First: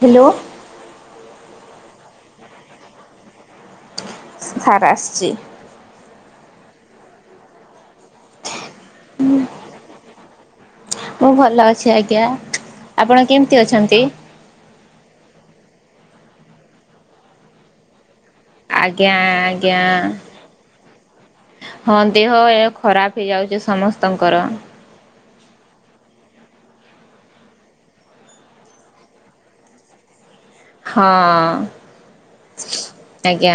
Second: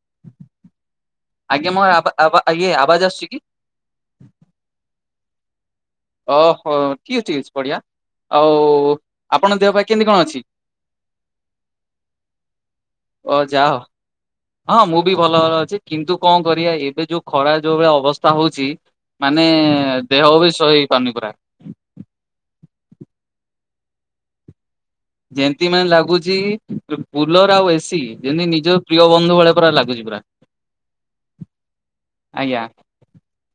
Hello ଆଜ୍ଞା ମୋର ଆବା ଆଵା ଇଏ ଆବାଜ ଆସୁଛି କି ସାର ଆସୁଛି ଓହୋ ଠିକ ଅଛି ଅଛି ବଡିଆ ଆଉ। ଆପଣ ଦେହ ପା କେ କେମିତି କଣ ଅଛି। ମୁଁ ଭଲ ଅଛି ଆଜ୍ଞା। ଆପଣ ଓ କେମିତି ଯାହ ଅଛନ୍ତି? ହଁ ମୁଁ ବି ଭଲ ଭଲ ଅଛି। କିନ୍ତୁ କଣ କରିବା ଏବେ ଯୋଉ ଖରା ଯୋଉ ଭଳି ଅବସ୍ ତା ହଉଛି ଆଜ୍ଞା ମାନେ ଆଜ୍ଞା। ଦେହ ବି ଶହି ତନି ପୁରା। ହଁ ଦେହ ଏ ଖରାପ ହେଇଯାଉଛି ସମସ୍ତଙ୍କର। ଯେମତି ମାନେ ଲାଗୁଛି କୁଲର ଆଉ ଏସି ଯେମିତି ନିଜ ପ୍ରିୟ ବନ୍ଧୁ ଭଳିଆ ପରା ଲାଗୁଛି ପୁରା। ହଁ ଆଜ୍ଞା ଆଜ୍ଞା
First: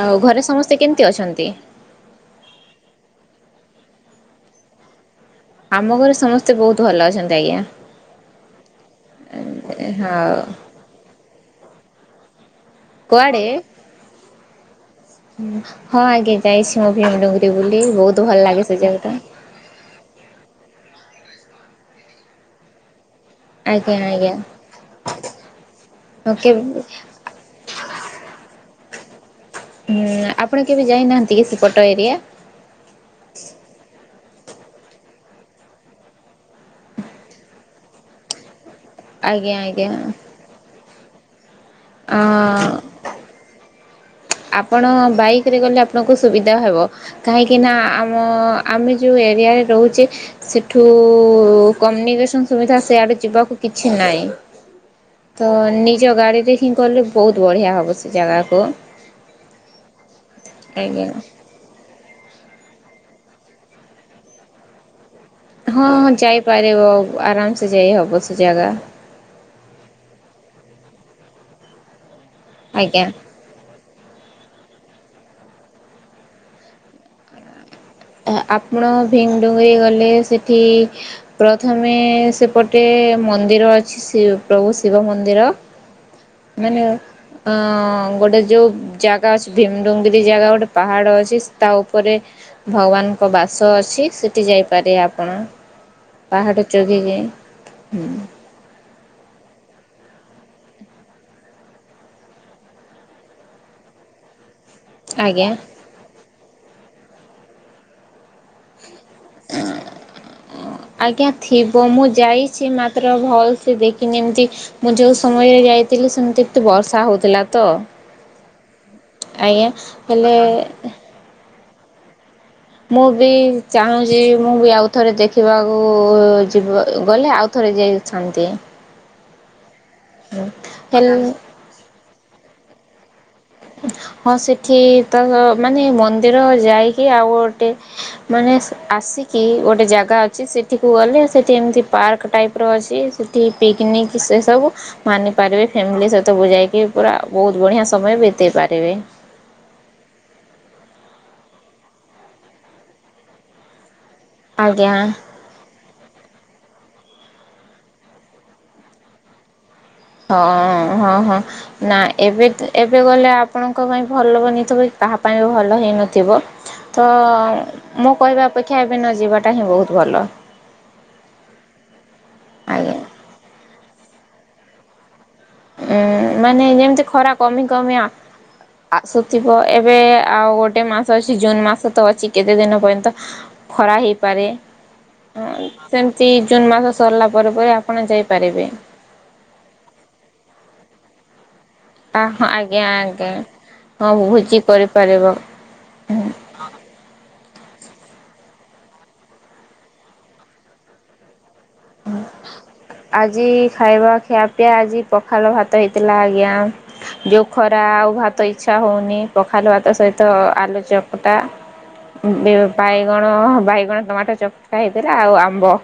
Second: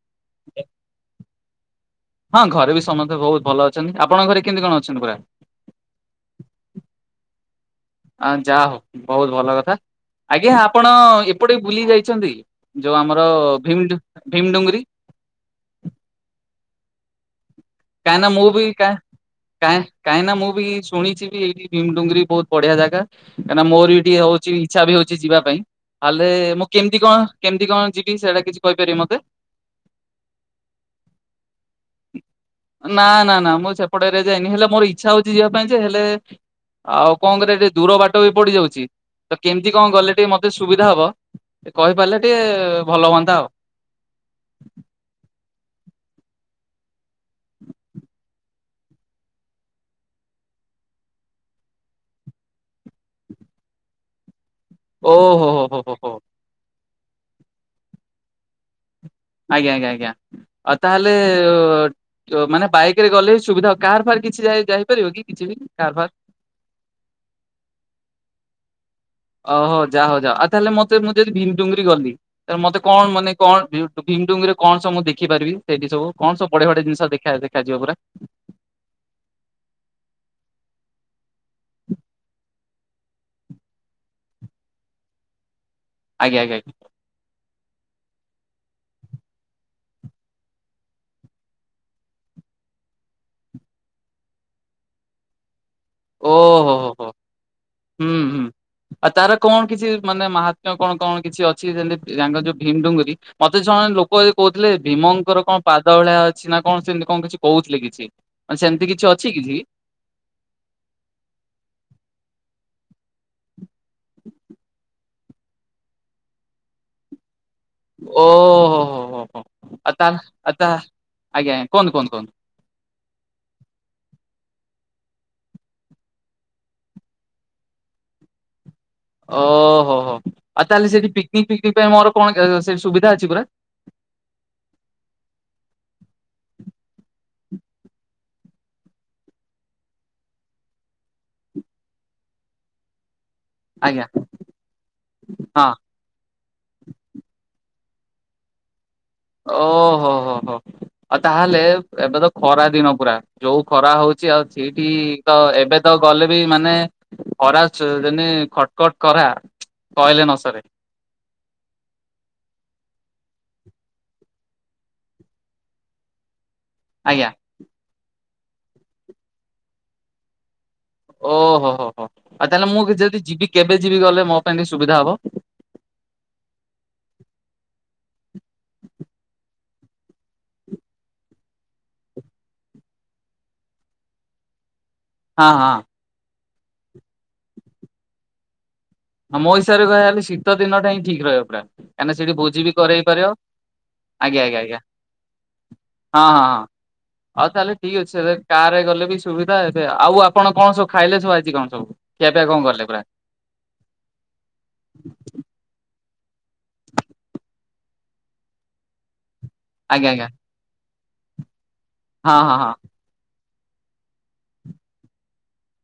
ଆଉ ଘରେ ସମସ୍ତେ କେମତି ଅଛନ୍ତି। ହଁ ଘରେ ବି ସମତେ ବହୁତ ଭଲ ଅଛନ୍ତି ଆପଣଙ୍କ ଘରେ କେମିତି କଣ ଅଛନ୍ତି ପୁରା। ଆମ ଘରେ ସମସ୍ତେ ବହୁତ ଭଲ ଅଛନ୍ତି ଆଜ୍ଞା। ଆ ଯାହା ହଉ ବହୁତ ଭଲ କଥା ହଉ ଆଜ୍ଞା ଆପଣ ଏପ ଏପଟେ ବୁଲି ଯାଇଛନ୍ତି। ଯୋଉ ଆମର ଭିମ ଡି ଥା [unintelligible] ଭିମଡୁଙ୍ଗରି। ହୁଁ ହଁ ଆଜ୍ଞା ଯାଇଛି ମୁଁ ଭୀମଡୁଙ୍ଗୁରି। କାଇଁ ନା ମୁଁ ବି କାଇଁ କାଇଁ କାଇଁ ନା ମୁଁ ବି ଶୁଣିଛି। କି ଏଇିଠି ଭୀମଡୁଙ୍ଗରି ବହୁତ ବଢିଆ ଜାଗା। କାଇଁ ନା ମୋର ଆଜ୍ଞା ବି ଟିକେ ଆଜ୍ଞା। ହଉଛି ଇଛା ବି ହଉଛି ଯିବା ପାଇଁ ହଲେ ହଁ କେବେ ମୁଁ କେମିତି କଣ କେମିତି କଣ ଯିବି ସେଇଟା କିଛି କହିପାରିବି ମତେ। ହ। [unintelligible] ହୁଁ ଆପଣ କେବେ ଯାଇ ନାହାନ୍ତି କି ସେପଟ ଏରିଆ। ନା ନା ନା ମୁଁ ସେପଟ ଏରୀୟା। ଯାଇନି ହେଲେ ମୋର ଇଚ୍ଛା ହଉଛି ଯିଆ ପାଇଁ ଯେ ହେଲେ ଆଉ କଣ କରିବା ଟିକେ ଦୂର ବାଟ ବି ପଡି ଯାଉଛି। ତ ଆଜ୍ଞା କେମିତି ଆଜ୍ଞା। କଣ ଗଲେ ଟିକେ ମତେ ସୁବିଧା ହବ। କହିପାରିଲେ ଟିକେ ଅଁ ଭଲ ହୁଅନ୍ତା ଆଉ। ଆପଣ ବାଇକରେ ଗଲେ ଆପଣଙ୍କୁ ସୁବିଧା ହେବ କାହିଁକି ନା ଆମ ଆମେ ଯୋଉ ଏରିଆରେ ରହୁଛେ ସେଠୁ କମନିକେସନ୍ ସୁବିଧା ସିଆଡ଼େ ଯିବାକୁ କିଛି ନାଇଁ। ଓହୋ ତ ହୋ ହୋ ହୋ ହୋ ନିଜ ଗାଡି ରେ ହିଁ। ଗଲେ ବହୁତ ବଢ଼ିଆ ହବ ସେ ଜାଗାକୁ। ଆଜ୍ଞା ଆଜ୍ଞା ଆଜ୍ଞା ଆଉ ଆଜ୍ଞା। ତାହେଲେ ମାନେ। ବାଇକରେ ଗଲେ ସୁବିଧା ହ କାର୍ ଫାର୍ କିଛି ଯାଇପାରିବ କି? କିଛି ବି କାର ଫାର? ହଁଁ ଯାଇପାରିବ ଆରାମ ସେ ଯାଇ ହବ ସେ ଜାଗା। ଓହୋ ଯାହଉ ଯା ଆଉ ତାହେଲେ ମତେ ମୁଁ ଯଦି ଭିମ ଟୁଙ୍ଗରି ଗଲି ମତେ ଆଜ୍ଞା। କଣ ମାନେ କଣ ଭିମଡୁଙ୍ଗରେ କଣ ସବଁ ଦେଖିପାରିବି ସେଠି ସବ କଣ ସୁ ବଢଆ ବଢିଆ ଜିନିଷ ଦେଖ ଦେଖାଯିବ ପୁରା? ଆପଣ ଭିମଡୁଙ୍ଗରି ଗଲେ ସେଠି ପ୍ରଥମେ ସେପଟେ ମନ୍ଦିର ଅଛି ଶି ପ୍ରଭୁ ଶିବ ମନ୍ଦିର ଆଜ୍ଞା ଆଜ୍ଞା ମାନେ ଆଜ୍ଞା। ଅ ଗୋଟେ ଯୋଉ ଜାଗା ଅଛି ଭୀମଡ଼ୁଙ୍ଗିରି ଜାଗା ଗୋଟେ ପାହାଡ଼ ଅଛି ତା ଉପରେ ଭଗବାନଙ୍କ ବାସ ଅଛି ସେଇଠି ଯାଇପାରେ ଆପଣ ପାହାଡ଼ ଓହୋ ହୋ ହୋ ଚଡ଼ିଲେ ହୁଁ ହୁଁ ଆଉ ତାର କଣ କିଛି ମାନେ ମହାତ୍ମ୍ୟ କଣ କଣ କିଛି ଅଛି ଯେତିଙ୍କ ଯୋଉ ଭୀମ ଡୁଙ୍ଗୁରି ମତେ ଜଣେ ଲୋକ କହୁ ଥିଲେ ଭୀମଙ୍କର ଆଜ୍ଞା କଣ ପାଦ ଭଳିଆ ଅଛି କିଛି ନା କଣ ସେମିତି କଣ କିଛି କହୁଥିଲେ କିଛି ମାନେ ସେମିତି କିଛି ଅ ଆଜ୍ଞା ଥିବ ମୁଁ ଯାଇଛି ମ ତ୍ର ଭଲ ଦେଖିନି ଯେମିତି ମୁ ଯୋଉ ସମୟରେ ଯାଇଥିଲି ସେମିତି ଏତେ ବର୍ଷା ହେଉଥିଲା। ତ ଓହୋ ହୋ ହୋ ହୋ ଆଜ୍ଞ ଆଉ ତା ହେଲେ ଆଉ ତା ଆଜ୍ଞା ଆଜ୍ଞା କୁହନ୍ତୁ କୁହନ୍ତୁ କୁହନ୍ତୁ । ମୁଁ ବି ଚାହୁଁଛି ମୁଁ ବି ଆଉ ଥରେ ଦେଖିବାକୁ ଯିବ ଗଲେ ଆଉ ଥରେ ଯାଇଛନ୍ତି। ଓ। ଓ ହୋ ଆଉ ତାହେଲେ ସେଠିି ହେଲେ ପିକନିକ୍ ପିକିନିକ ପାଇଁ ମୋର କଣ ସୁବି ଅଛି ପୁରା ହଁ ସେଠି ତ ମାନେ ମନ୍ଦିର ଯାଇକି ଆଉ ଗୋଟେ ମାନେ ଆସିକି ଗୋଟେ ଜାଗା ଅଛି ସେଠିକୁ ଗଲେ ସେଠି ଏମିତି ପାର୍କ ଟାଇପ ର ଅଛି। ଆଜ୍ଞା ପିକନିକ୍ ସେ ସବୁ ମାନି ପାରିବେ ହଁ ଫ୍ୟାମିଲି ସହିତ ବୁ ଯାଇକି ପୁରା ବହୁତ ବଢ଼ିଆ ସମୟ ବ ତେପାରିବେ। ଓହୋ ହୋ ହୋ ଆଉ ତାହେଲେ ଏବେ ତ ଖରା ଦିନ ପୁରା ଯୋଉ ଖରା ହଉଛି ଆଉ ସେଇଠି ଆଜ୍ଞା ତ ଏବେ ତ ଗଲେ ବି ମାନେ ଖରା ଯଦି ଖଟ ଖଟ କରା ହଁ ହଁ ହଁ ନା ଏବେ ଏବେ ଗଲେ ଆପଣଙ୍କ ପାଇଁ ଭଲ ବନିଥିବ କାହା ପାଇଁ ବି ଭଲ ହେଇନଥିବ। ତ ଆଜ୍ଞା ମୁଁ କହିବା ଅପେକ୍ଷା ଏବେ ନ ଯିବାଟା ହିଁ ବହୁତ ଭଲ। ଓହୋ ହୋ ହୋ ଆଉ ତାହେଲେ ମୁଁ ଆଜ୍ଞା ଯଦି ଯିବି କେବେ କେବେ ଯିବି ଗଲେ ମୋ ପାଇଁ ସୁବିଧା ହବ ଉଁ ମାନେ ଯେମିତି ଖରା କମି କମିଆ ଆ ସତି ଏବେ ଆଉ ଗୋଟେ ମାସ ଅଛି ଜୁନ୍ ମାସ ତ ଅଛି କେତେ ଦିନ ପାଁଇ ତ ଖରା ହେଇପାରେ ହଁ ସେମିତି ଜୁନ ମାସ ସରିଲା ପରେ ପରେ ଆପଣ ଯାଇପାରିବେ। ଆଁ ମୋ ହିସାବରେ କହିବାକୁ ଗଲେ ଶୀତ ଦିନଟା ହିଁ ଠିକ୍ ରହିବ ପୁରା। କାହିଁକିନା ଆ ସେଠି ହ ଭୋଜି ବି ଆଜ୍ଞା କରେଇ ପାରିବ ଆଜ୍ଞା ହଁ ଆଜ୍ଞା ଆଜ୍ଞା ଭୋଜି ଆଜ୍ଞା କରିପାରିବ ହୁଁ। ହଉ ତାହେଲେ ଠିକ ଅଛି କାର୍ ର ରେ ଗଲେ ବି ସୁବିଧା ଏବେ ଆଉ ଆପଣ କଣ ସବୁ ଖାଇଲେ ସବୁ ଆଜି କଣ। ସବୁ ଖିଆପିଆ କଣ କରିଲେ ପୁରା । ପୁରା ଖିଆପିଆ ଆଜି ପଖାଳ ଭାତ ହେଇ ଥିଲା ଆଜ୍ଞା ଯେଉଁ ଖରା ଆଉ ଭାତ ଇଚ୍ଛା ହଉନି। ପଖାଲ ଭାତ ଆଜ୍ଞା ଆଜ୍ଞା ସହିତ ଆଲୁଚପ। ଖଟା ହଁ ହଁ ହଁ। ବି-ବାଇଗଣ । ବାଇଗଣ ଟମାଟୋ ଚକଟା ହେଇଥିଲା ଆଉ ଆମ୍ବ।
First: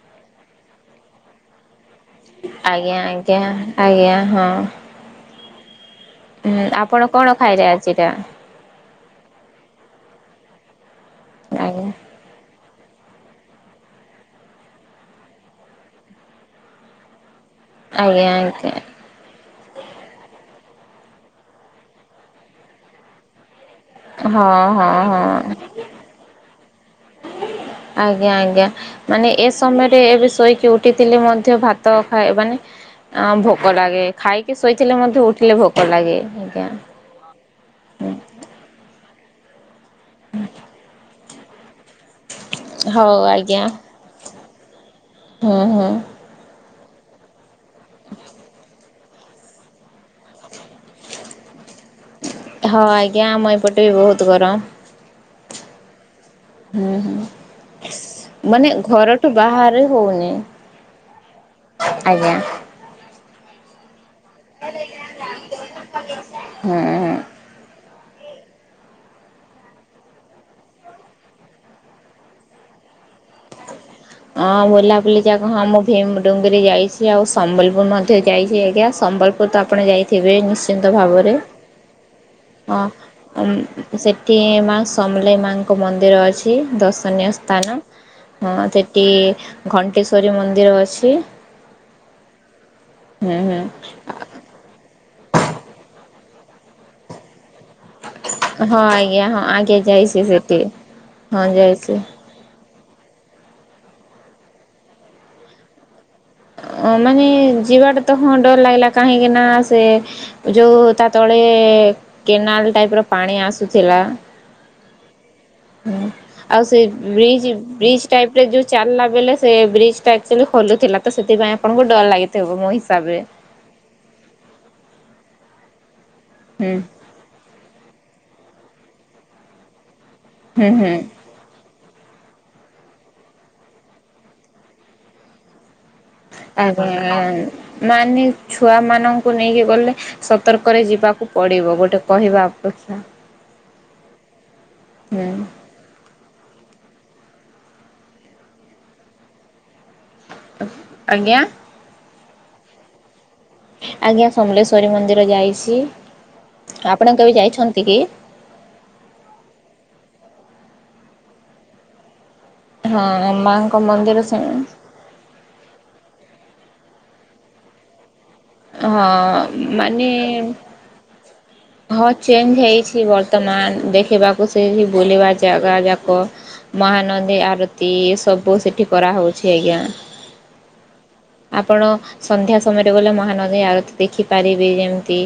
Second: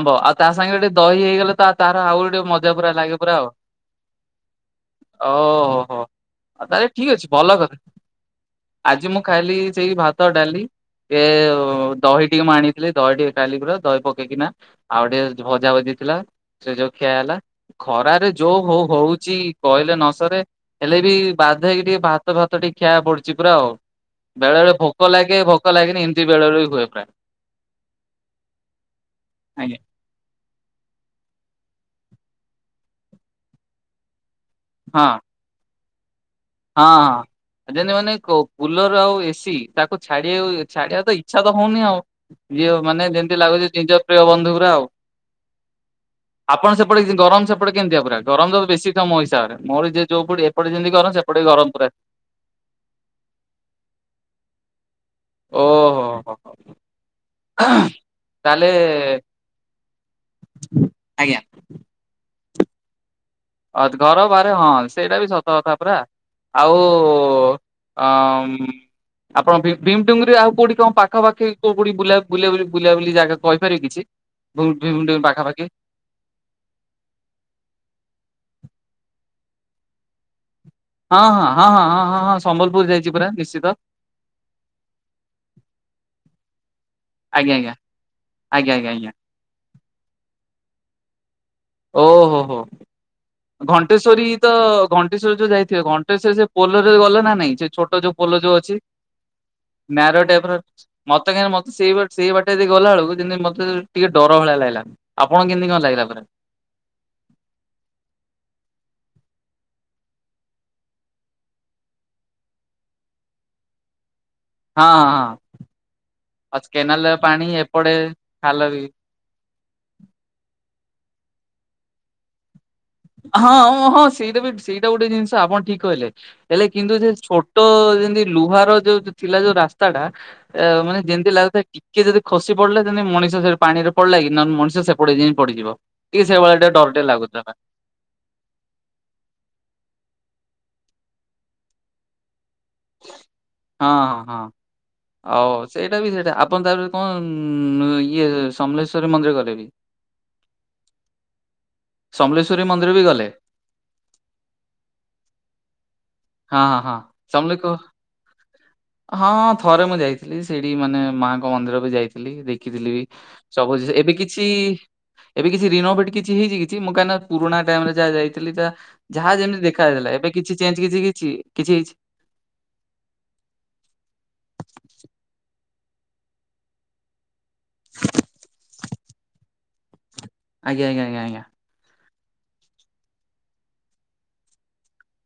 ହବ ଆଉ ତା ସାଙ୍ଗରେ ଟିକେ ଦହି ହେଇଗଲେ ତ ଆଜ୍ଞା ଆଜ୍ଞା ଆଜ୍ଞା ହଁ। ଓହୋ। ଆଉ ହୁଁ ତାହେଲେ ଠିକ ଆପଣ ଅଛି କଣ ଭଲ ଖାଇଲେ କଥା ଆଜିଟା। ଆଜି ମୁଁ ଖାଇଲି ସେଇ ଭାତ ଡାଲି। ଏ ଆଜ୍ଞା ଦହି ଟିକେ ମୁଁ ଆଣି ଖାଲି ଦହି ଟିକେ ଖାଇଲି ପୁରା ଦହି ପକେଇକି ନା ଆଉ ଟିକେ ଭଜା ଭଜିଥିଲା ସେ ଯୋଉ ଖିଆ ହେଲା। ଆଜ୍ଞା ଖରାରେ ଯୋଉ ଆଜ୍ଞା। ହ ହଉଛି କହିଲେ ନ ସରେ। ହେଲେ ବି ବାଧ୍ୟ ହେଇକି ଟିକେ ଭାତ ଭାତ ଟିକେ ଖିଆହବାକୁ ପଡୁଛି ପୁରା ଆଉ। ବେଳେ ହଁ ବେଳେ ହଁ ଭୋକ ଲାଗେ ହଁ ଭୋକ ଲାଗେନି ଏମିତି ବେଳେ ବେଳେ ବି ହୁଏ ପ୍ରାୟ ଆଜ୍ଞା ଆଜ୍ଞା ମାନେ ଏ- ଆଜ୍ଞା ସମୟରେ ଏବେ ଶୋଇକି ଉଠିଥିଲେ ମଧ୍ୟ। ଭାତ ଖାଇ ବାନି ଆଉ ଭୋକ ଲାଗେ ଖାଇ ଶୋଇଥିଲେ ହଁ ମଧ୍ୟ ଉଠିଲେ ଭୋକ। ତ ଲାଗେ। ଆଜ୍ଞା। ହଁ ହଁ ଜେନେ ମାନେ କୁ୍ଲର ଆଉ। A C. ତାକୁ ଛାଡିଆକୁ ଛାଡିବ ଇଚ୍ଛା ତ ହଉନି ଆଉ। ଏ ମାନେ ହଉ ଯେମିତି ଆଜ୍ଞା ଲାଗୁଛି ନିଜ ପ୍ରିୟ ବନ୍ଧୁ ଗୁରା ଆଉ ହୁଁ ହୁଁ ଆପଣ ସେ ଗରମ ସେ କେମିତିଆ ପୁରା ଗରମ ତ ବେଶୀ। ମୋ ହିସାବରେ ମୋର ଯ ଯୋଉ ଏପଟେ ଯେମିତି ଗରମ ସେ ସେପଟେ ବି ଗରମ ପୁରା ହଁ ଆଜ୍ଞା ଆମ ଏପଟେ ବି ବହୁତ ଗରମ ଓହୋ ହୋ ହୋ ହୁଁ ହୁଁ ତାହେଲେ ମାନେ ଘରଠୁ ବାହାରେ ହଉନି ଆଜ୍ଞା। ଆଜ୍ଞା ଆଜ ଘର ବାହାରେ ହଁ ସେଇଟା ବି ସତ କଥା ପୁରା ଆଉ ହୁଁ ହୁଁ। ଅ ଆପଣ ଭୀମଡୁଙ୍ଗରେ ଆଉ କଉଠି କଣ ପାଖାପଖି କଉ କଉଠି ବୁଲାବୁଲି ଜାଗା କହିପାରିବେ କିଛି? ହଁ ଭୀମଡୁଙ୍ଗି ବୁଲାବୁଲି ଯାକ ହଁ ପାଖାପାଖି ମୁଁ ଭୀମଡୁଙ୍ଗିରିରେ ଯାଇଛି ଆଉ ସମ୍ବଲପୁର ମଧ୍ୟ ଯାଇଛି ଆଜ୍ଞା ସମ୍ବଲପୁର ତ ଆପଣ ଯାଇଥିବେ ନିଶ୍ଚି ନ୍ତ ହଁ ଭାବରେ ହଁ ହଁ ହଁ ହଁ ହଁ ହଁ ହ ସମ୍ବଲପୁର ଯାଇଛି ପୁରା ନିଶ୍ଚିତ। ସେଠି ମା ସମଲେଇ ମାଙ୍କ ମନ୍ଦିର ଅଛି ଦର୍ଶନୀୟ ଆଜ୍ଞା ସ୍ଥାନ ଆଜ୍ଞା ହ ଆଜ୍ଞା ଆଜ୍ଞା ଏ ଆଜ୍ଞା ଘଣ୍ଟେଶ୍ଵରୀ ମନ୍ଦିର ଅଛି। ଓ ହୋ ହୋ ହୁଁ ହୁଁ ଘଣ୍ଟେଶ୍ଵରୀ ତ ଘ ଶ୍ୱରୀ ତ ଯାଇଥିବେ ଘଣ୍ଟେଶ୍ଵ ସେ ପୋଲରରେ ଗଲେ ନା ନାଇଁ? ଛୋଟ ଯୋଉ ପୋଲ ଯୋଉ ଅଛି ହଁ ଆଜ୍ଞା ହଁ ଆଜ୍ଞା ଯାଇଛି ନାରୋ ଟାଇପର ସେଠି ମତେ ହଁ କାହିଁକି ମତେ ସେଇ ଯାଇଛି ସେଇ ବାଟେ ଯ ଗଲା ବେଳକୁ ଯେମିତି ମତେ ଟିକେ ଡର ଭଳିଆ ଲାଗିଲା ଆପଣଙ୍କୁ କେମିତି କଣ ଲାଗିଲା ପରା? ମାନେ ଯିବାଟା ତ ହଁ ଡର ଲାଗିଲା କାହିଁକି ନା ସେ ଯୋଉ ତା ତଳେ କେନାଲ ଟାଇପ ର ପାଣି ଆସୁଥିଲା। ହଁଁ ହଁ ହଁ ଆଉ ସେ କେନାଲ ପାଣି ବ୍ରିଜ ଏପଟେ ବ୍ରିଜ ଟାଇପରେ ଖାଲ ଯୋଉ ବି ଚାଲିଲା ବେଳେ ସେ ବ୍ରିଜଟା ଆକଚୋଲି ଖୋଲୁଥିଲା। ତ ସେଥିପାଇଁ ଆପଣଙ୍କୁ ଡର ଲାଗିଥିବ ମୁଇଁ। ହଁ ହଁ ସେଇଟା ବି ସେଇଟା ଗୋଟେ ଜିନିଷ ଆପଣ ଠିକ କହିଲେ ହେଲେ ହୁଁ କିନ୍ତୁ ସେ ଛୋଟ ଯେମିତି ଲୁହାର ଯୋଉ ଥିଲା ଯୋଉ ରାସ୍ତାଟା ଅ ହୁଁ ହୁଁ ମାନେ ଯେମତି ଲାଗୁଥାଏ ଟିକେ ଯଦି ଖସି ପଡିଲା ଯେମିତି ମଣିଷ ସେ ପାଣି ରେ ପଡିଲା କି ନେ ମଣିଷ ସେପଟେ ପଡିଯିବ। ଟିକେ ସେଇ ଭଳିଟେ ଡର ଟେ ଆଜ୍ଞା ଲାଗୁଥିଲା। ମାନେ ଛୁଆ ମାନଙ୍କୁ ନେଇକି ଗଲେ ସତର୍କରେ ଯିବାକୁ ପଡିବ ଗୋଟେ କହିବା ଅପେକ୍ଷା ହଁ ହଁ ହଁ ହୁଁ ଆଉ ସେଇଟା ବି ସେଇଟା ଆପଣ ତା କଣ ଇଏ ସମଲେଶଵରୀ ମନ୍ଦିର ଗଲେ ବି ଆଜ୍ଞା ସମଲେଶ୍୍ୱରୀ ମନ୍ଦିର ବି ଗଲେ ଆଜ୍ଞା ସମଲେଶ୍ଵରୀ ମନ୍ଦିର ଯାଇଛି। ହଁ ହଁ ହଁ ଆପଣ କେବେ ସମ କହ ଯାଇଛନ୍ତି କି? ହଁ ଥରେ ମୁଁ ଯାଇଥିଲି। ସେଇଠି ମାନେ ମାଙ୍କ ମନ୍ଦିର ବି ଯାଇ ଦେଖିଥିଲିବି ହଁ ମାଙ୍କ ଏବେ ମନ୍ଦିର କିଛି ଶୁଣ ସବୁ ଜିଣି ଏବେ କିଛି ରିନୋଭେଟ କିଛି ହେଇଛି କି? ମୁ କାଇଁ ନା ପୁରୁଣା ଟାଇମ ରେ ଯାହା ଯାଇଛି। ଥିଲ ହଁ ଯାହା ଯେମିତି ମାନେ ଦେଖାଥିଲା ଏବେ କିଛି ଚେଞ୍ଜ କିଛି କି? ହଁ ଚେଞ୍ଜ ହେଇଛି ବର୍ତ୍ତମାନ ଦେଖିବାକୁ ସେଠି ବୁଲିବା ଯାକ ଲଗା ଯାକ ମହାନଦୀ ଆରତି ସବୁ ସେଠି କରାହେଉଛି ଆଜ୍ଞା। ଆଜ୍ଞା ଆଜ୍ଞା ଆଜ୍ଞା ଆଜ୍ଞା ଆପଣ ସନ୍ଧ୍ୟା ସମୟରେ ଗଲେ ମହାନଦୀ ଆର ଦେଖିପାରିବି ଯେମିତି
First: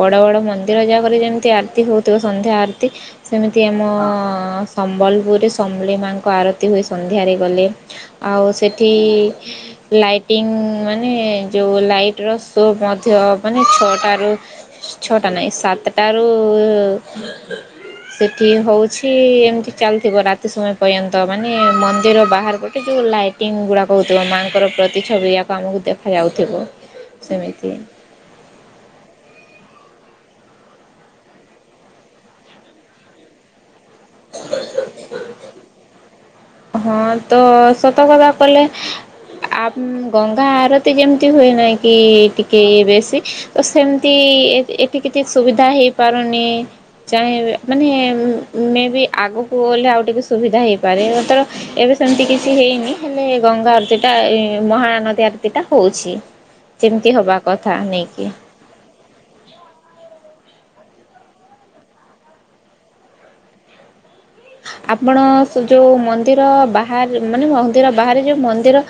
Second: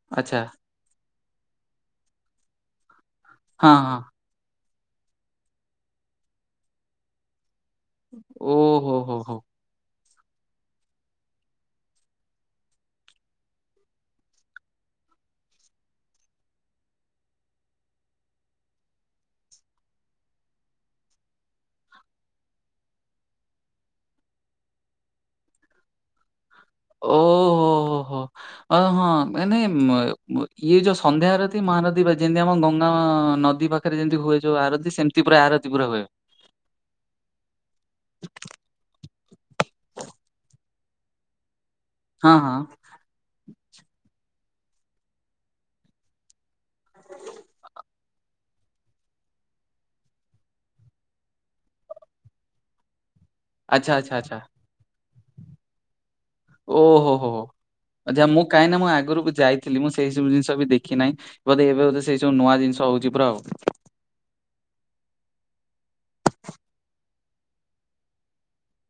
ବଡ ବଡ ଆଚ୍ଛା। ମନ୍ଦିର ଯାହାକରି ଯେମତି ଆରତି ହଉଥିବ ସନ୍ଧ୍ୟା ଆରତି ସେମିତି ହଁ ଆମ ହଁ ସମ୍ବଲପୁରରେ ସମଲେଇ ମାଙ୍କ ଆରତୀ ହୁ ସନ୍ଧ୍ୟାରେ ଗଲେ। ଆଉ ସେଠି ଓହୋ ହୋ ହୋ ଲାଇଟ ଇଂ ମାନେ ଯୋଉ ଲାଇଫ୍ ର ସୋପ ମଧ୍ୟ ମାନେ ଛଅଟ ର ଛଅଟା ନାହିଁ ସାତଟାରୁ ସେଠି ହଉଛି ଏମିତି ଚାଲିଥିବ ରାତି ସମୟ ପର୍ଯ୍ୟନ୍ତ ମାନେ ମନ୍ଦିର ବାହାର ପଟେ ଯୋଉ ଲାଇଟିଙ୍ଗ ଗୁଡାକ ହଉଥିବ ମାଙ୍କର ପ୍ରତିଛବି ୟାକ ଆମକୁ ଦେଖାଯ ଯାଉଥିବ। ଓହୋ ହୋ ହୋ ଅ ହଁ ମାନେ ଇଏ ଯୋଉ ସନ୍ଧ୍ୟା ଆରତୀ ମହାନଦୀ ବା ଯେମିତି ଆମ ଗଙ୍ଗା ନଦୀ ପାଖରେ ପାଖରେ ଯେମତି ହୁଏ ଯାଉ ଆରତି ସେମତି ପୁରା ଆରତି ପୁରା ହୁଏ। ହଁ ତ ସତ କଥା କଲେ ଆ ଗଙ୍ଗା ଆରତି ଯେମିତି ହୁଏ ନାହିଁ। କି ହଁ ହଁ ଟିକେ ବେଶୀ ତ ସେମିତି ଏଠି କିଛି ସୁବିଧା ହେଇପାରୁନି ଚାହିେଁବେ ମାନେ ମେ ବି ଆଗକୁ ଗଲେ ଆଉ ଟିକେ ସୁବିଧା ହେଇପାରେ ତର ଏବେ ସେମିତି କିଛି ହେଇନି। ହେଲେ ଗଙ୍ଗା ଆଚ୍ଛା ଆରତୀ ଆଚ୍ଛା ଟା ଆଚ୍ଛା ଏ ମହାନଦୀ ମିତିକା ହଉଛି। ଯେମିତି ଓହୋ ହୋ ହବା କଥା ଆଛ ନେଇକି ମୁଁ କାହିଁକି ନା ମୁଁ ଆଗରୁକୁ ଯାଇଥିଲି ମୁଁ ସେଇ ସବୁ ଜିନିଷ ଦେଖି ନାହିଁ ବୋଧେ ଏବେ ବୋଧ ସେଇ ସବୁ ନୂଆ ଜିନିଷ ହଉଛି ପୁରା ଆଉ। ଆପଣ ଯୋଉ ମନ୍ଦିର ବାହାରେ ମାନେ ମନ୍ଦିର ବାହାରେ ଯୋଉ ମନ୍ଦିର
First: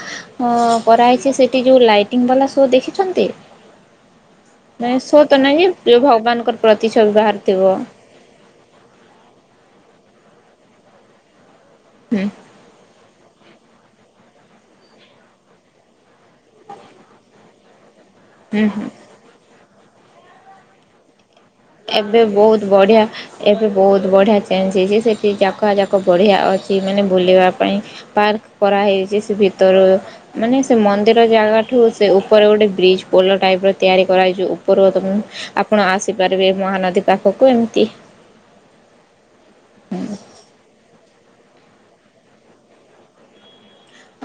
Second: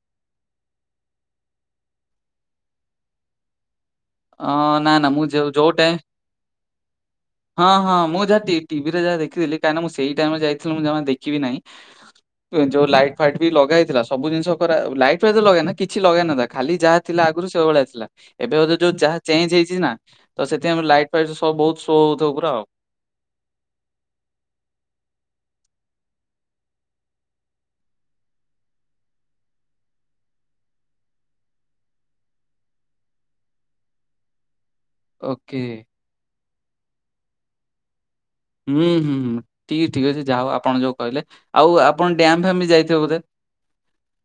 କରାହେଇଛି ସେଠି ଯୋଉ ଲାଇଟିଙ୍ଗ ବାଲା ସୋ ଦେଖିଛନ୍ତି? ଅଁ ନା ନାଇଁ ନା ସୋ ମୁଁ ତ ଯ ନାଇଁ ଯେ ଯୋଉଟା ପ୍ରିୟ ଭଗବାନଙ୍କର ପ୍ରତିଛବି ବାହାରିଥିବ। ହଁ ହଁ ମୁଁ ଯାହା ଟିଭିରେ ଯାହା ଦେଖିଥିଲି କାହିଁକ ମୁ ସେଇ ଟାଇମରେ ଯାଇଥିଲ ମୁଁ ଜମା ଦେଖିବି ନାହିଁ। ହୁଁ ଯୋଉ ଲାଇଟ୍ ଫାଇଟ ବି ଲଗା ହେଇଥିଲା ସବୁ ଜିନିଷ କରା ଲାଇଟ୍ ଫାଇଟ ଲଗା ନା କିଛି ଲଗାହେଇ ନଥିଲା ଖାଲି ଯାହା ଥିଲା ଆଗରୁ ସେ ଭଳିଆ ଥିଲା। ଏବେ ହୁଁ ବୋଧେ ହୁଁ ଯୋଉ ଯାହା ଚେଞ୍ଜ ହେଇଛି ନା ତ ସେଥି ପାଇଁ ଆମେ ଲାଇଟ୍ ପାଇଟ୍ ଏବେ ବହୁତ ବଢିଆ ଏବେ ବହୁତ ବଢିଆ ଚେଞ୍ଜ ହେଇଛି ସେଠି ଯାକ ଯା ବଢ଼ିଆ ଅଛି ମାନେ ବୁଲିବା ପାଇଁ ପାର୍କ କରାହେଇଛି ସେ ଭିତରୁ ମାନେ ସେ ମନ୍ଦିର ଜାଗାଠୁ ସେ ଉପରେ ଗୋଟେ ବ୍ରିଜ୍ ପୋଲ ଟାଇପ ତିଆରି କରାଯାାଇଛି ପୂର୍ବତମ ଓକେ ଆପଣ ଆସିବ ଏବେ ମହାନଦୀ ପାଖକୁ ଏମିତି ହୁଁ ହୁଁ ହୁଁ ଟିକେ ଠିକ ଅଛି ଯାହା ହଉ ଆପଣ ଯୋଉ କହିଲେ ଆଉ ଆପଣ ଡ୍ୟାମ୍ ଫାମ ବି ଯାଇଥିବେ ବୋଧେ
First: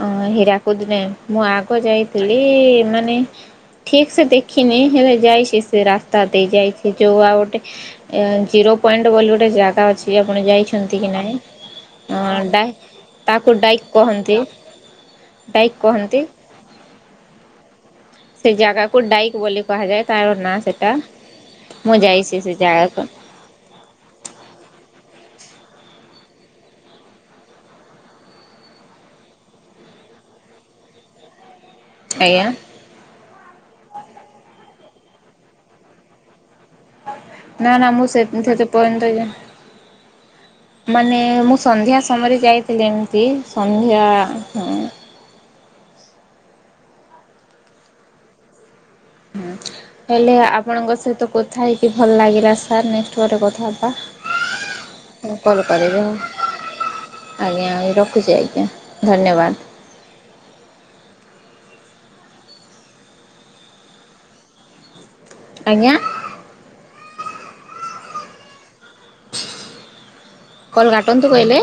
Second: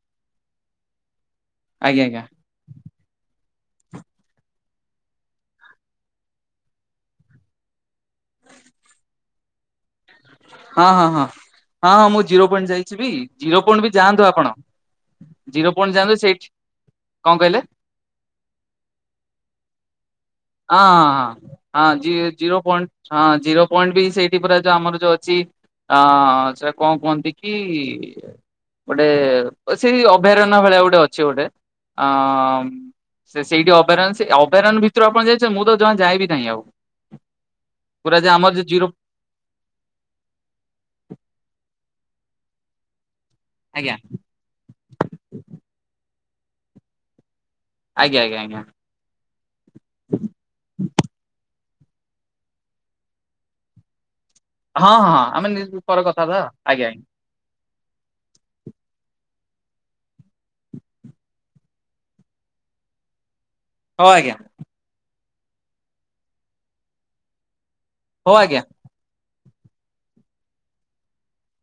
ଅ ହୀରାକୁଦିନେ ମୁଁ ଆଗ ଆଜ୍ଞା ଆଜ୍ଞା ଯାଇଥିଲି ମାନେ ଠିକ ସେ ଦେଖିନି ହେଲେ ଯାଇଛି ସେ ରାସ୍ତା ଦେଇ ଯାଇଛି ଯୋଉ ଆଉ ଗୋଟେ ଜିରୋ ପଏଣ୍ଟ ବୋଲି ଗୋଟେ ଜାଗା ଅଛି ସିଏ ଆପଣ ହଁ ଯାଇଛନ୍ତି ହଁ କି ହଁ ହଁ ହଁ ମୁଁ ଜିରୋ ନାହିଁ ଡ ପଏଣ୍ଟ ଯାଇଛି ବି ତାକୁ ଜିରୋ ପଏଣ୍ଟ ଡାଇକ୍ ବି ଯାଆନ୍ତୁ କହନ୍ତି ଆପଣ ଜିରୋ ଡାଇକ୍ ପଏଣ୍ଟ ଯାଣୁ କହନ୍ତି ସେଇଠି କଣ କହିଲେ ସେ ଜାଗାକୁ ଡାଇକ୍ ବୋଲି କୁହାଯାଏ ତାର ନାଁ ହଁ ସେଟା। ହଁ ହଁ ମୁଁ ହଁ ଯାଇଛି ସେ ଜିରୋ ପଏଣ୍ଟ ଜାଗାକୁ ହଁ ଜିରୋ ପଏଣ୍ଟ ବି ସେଇଠି ପୁରା ଆମର ଯୋଉ ଅ ଅଛି ଆ ସେଟା କଣ କୁହନ୍ତି କି ଗୋଟେ ସେଇ ଅଭୟାରଣ୍ୟ ଭଳିଆ ଗୋଟେ ଅଛି ଗୋଟେ ଆ ଆଜ୍ଞା ସେ ସେଇଠି ଅଭୟାରଣ ଅଭାରଣ ଭିତରେ ଯିବେ ଆପଣ ଯାଇେ ମୁଁ ତ ଜମା ଯଏବି ନାହିଁ ଆଉ ନା ନା ମୁଁ ପୁରା ସେ ଯେ ଆମର ସେତେ ଯୋଉ ଜିରୋ ପର୍ଯ୍ୟନ୍ତ ମାନେ ମୁଁ ସନ୍ଧ୍ୟା ସମୟରେ ଯାଇଥିଲି ଛି ଆଜ୍ଞା ସନ୍ଧ୍ୟା ହୁଁ ଆଜ୍ଞା ଆଜ୍ଞା ଆଜ୍ଞା ହ ହେଲେ ଆପଣଙ୍କ ସହିତ କଥା ହେଇକି ଭଲ ଲାଗିଲା ସାର୍ ପରେ କଥା ହବା ହଁ ହଁ ମୁଁ ଆମେ କଲ୍ ପରେ କରିବି କଥା ହବା ଆଜ୍ଞା ରଖୁଛି ଆଜ୍ଞା ଧନ୍ୟବାଦ ହଁ ଆଜ୍ଞା ଆଜ୍ଞା ହଉ ଆଜ୍ଞା କଲ କାଟନ୍ତୁ କହିଲେ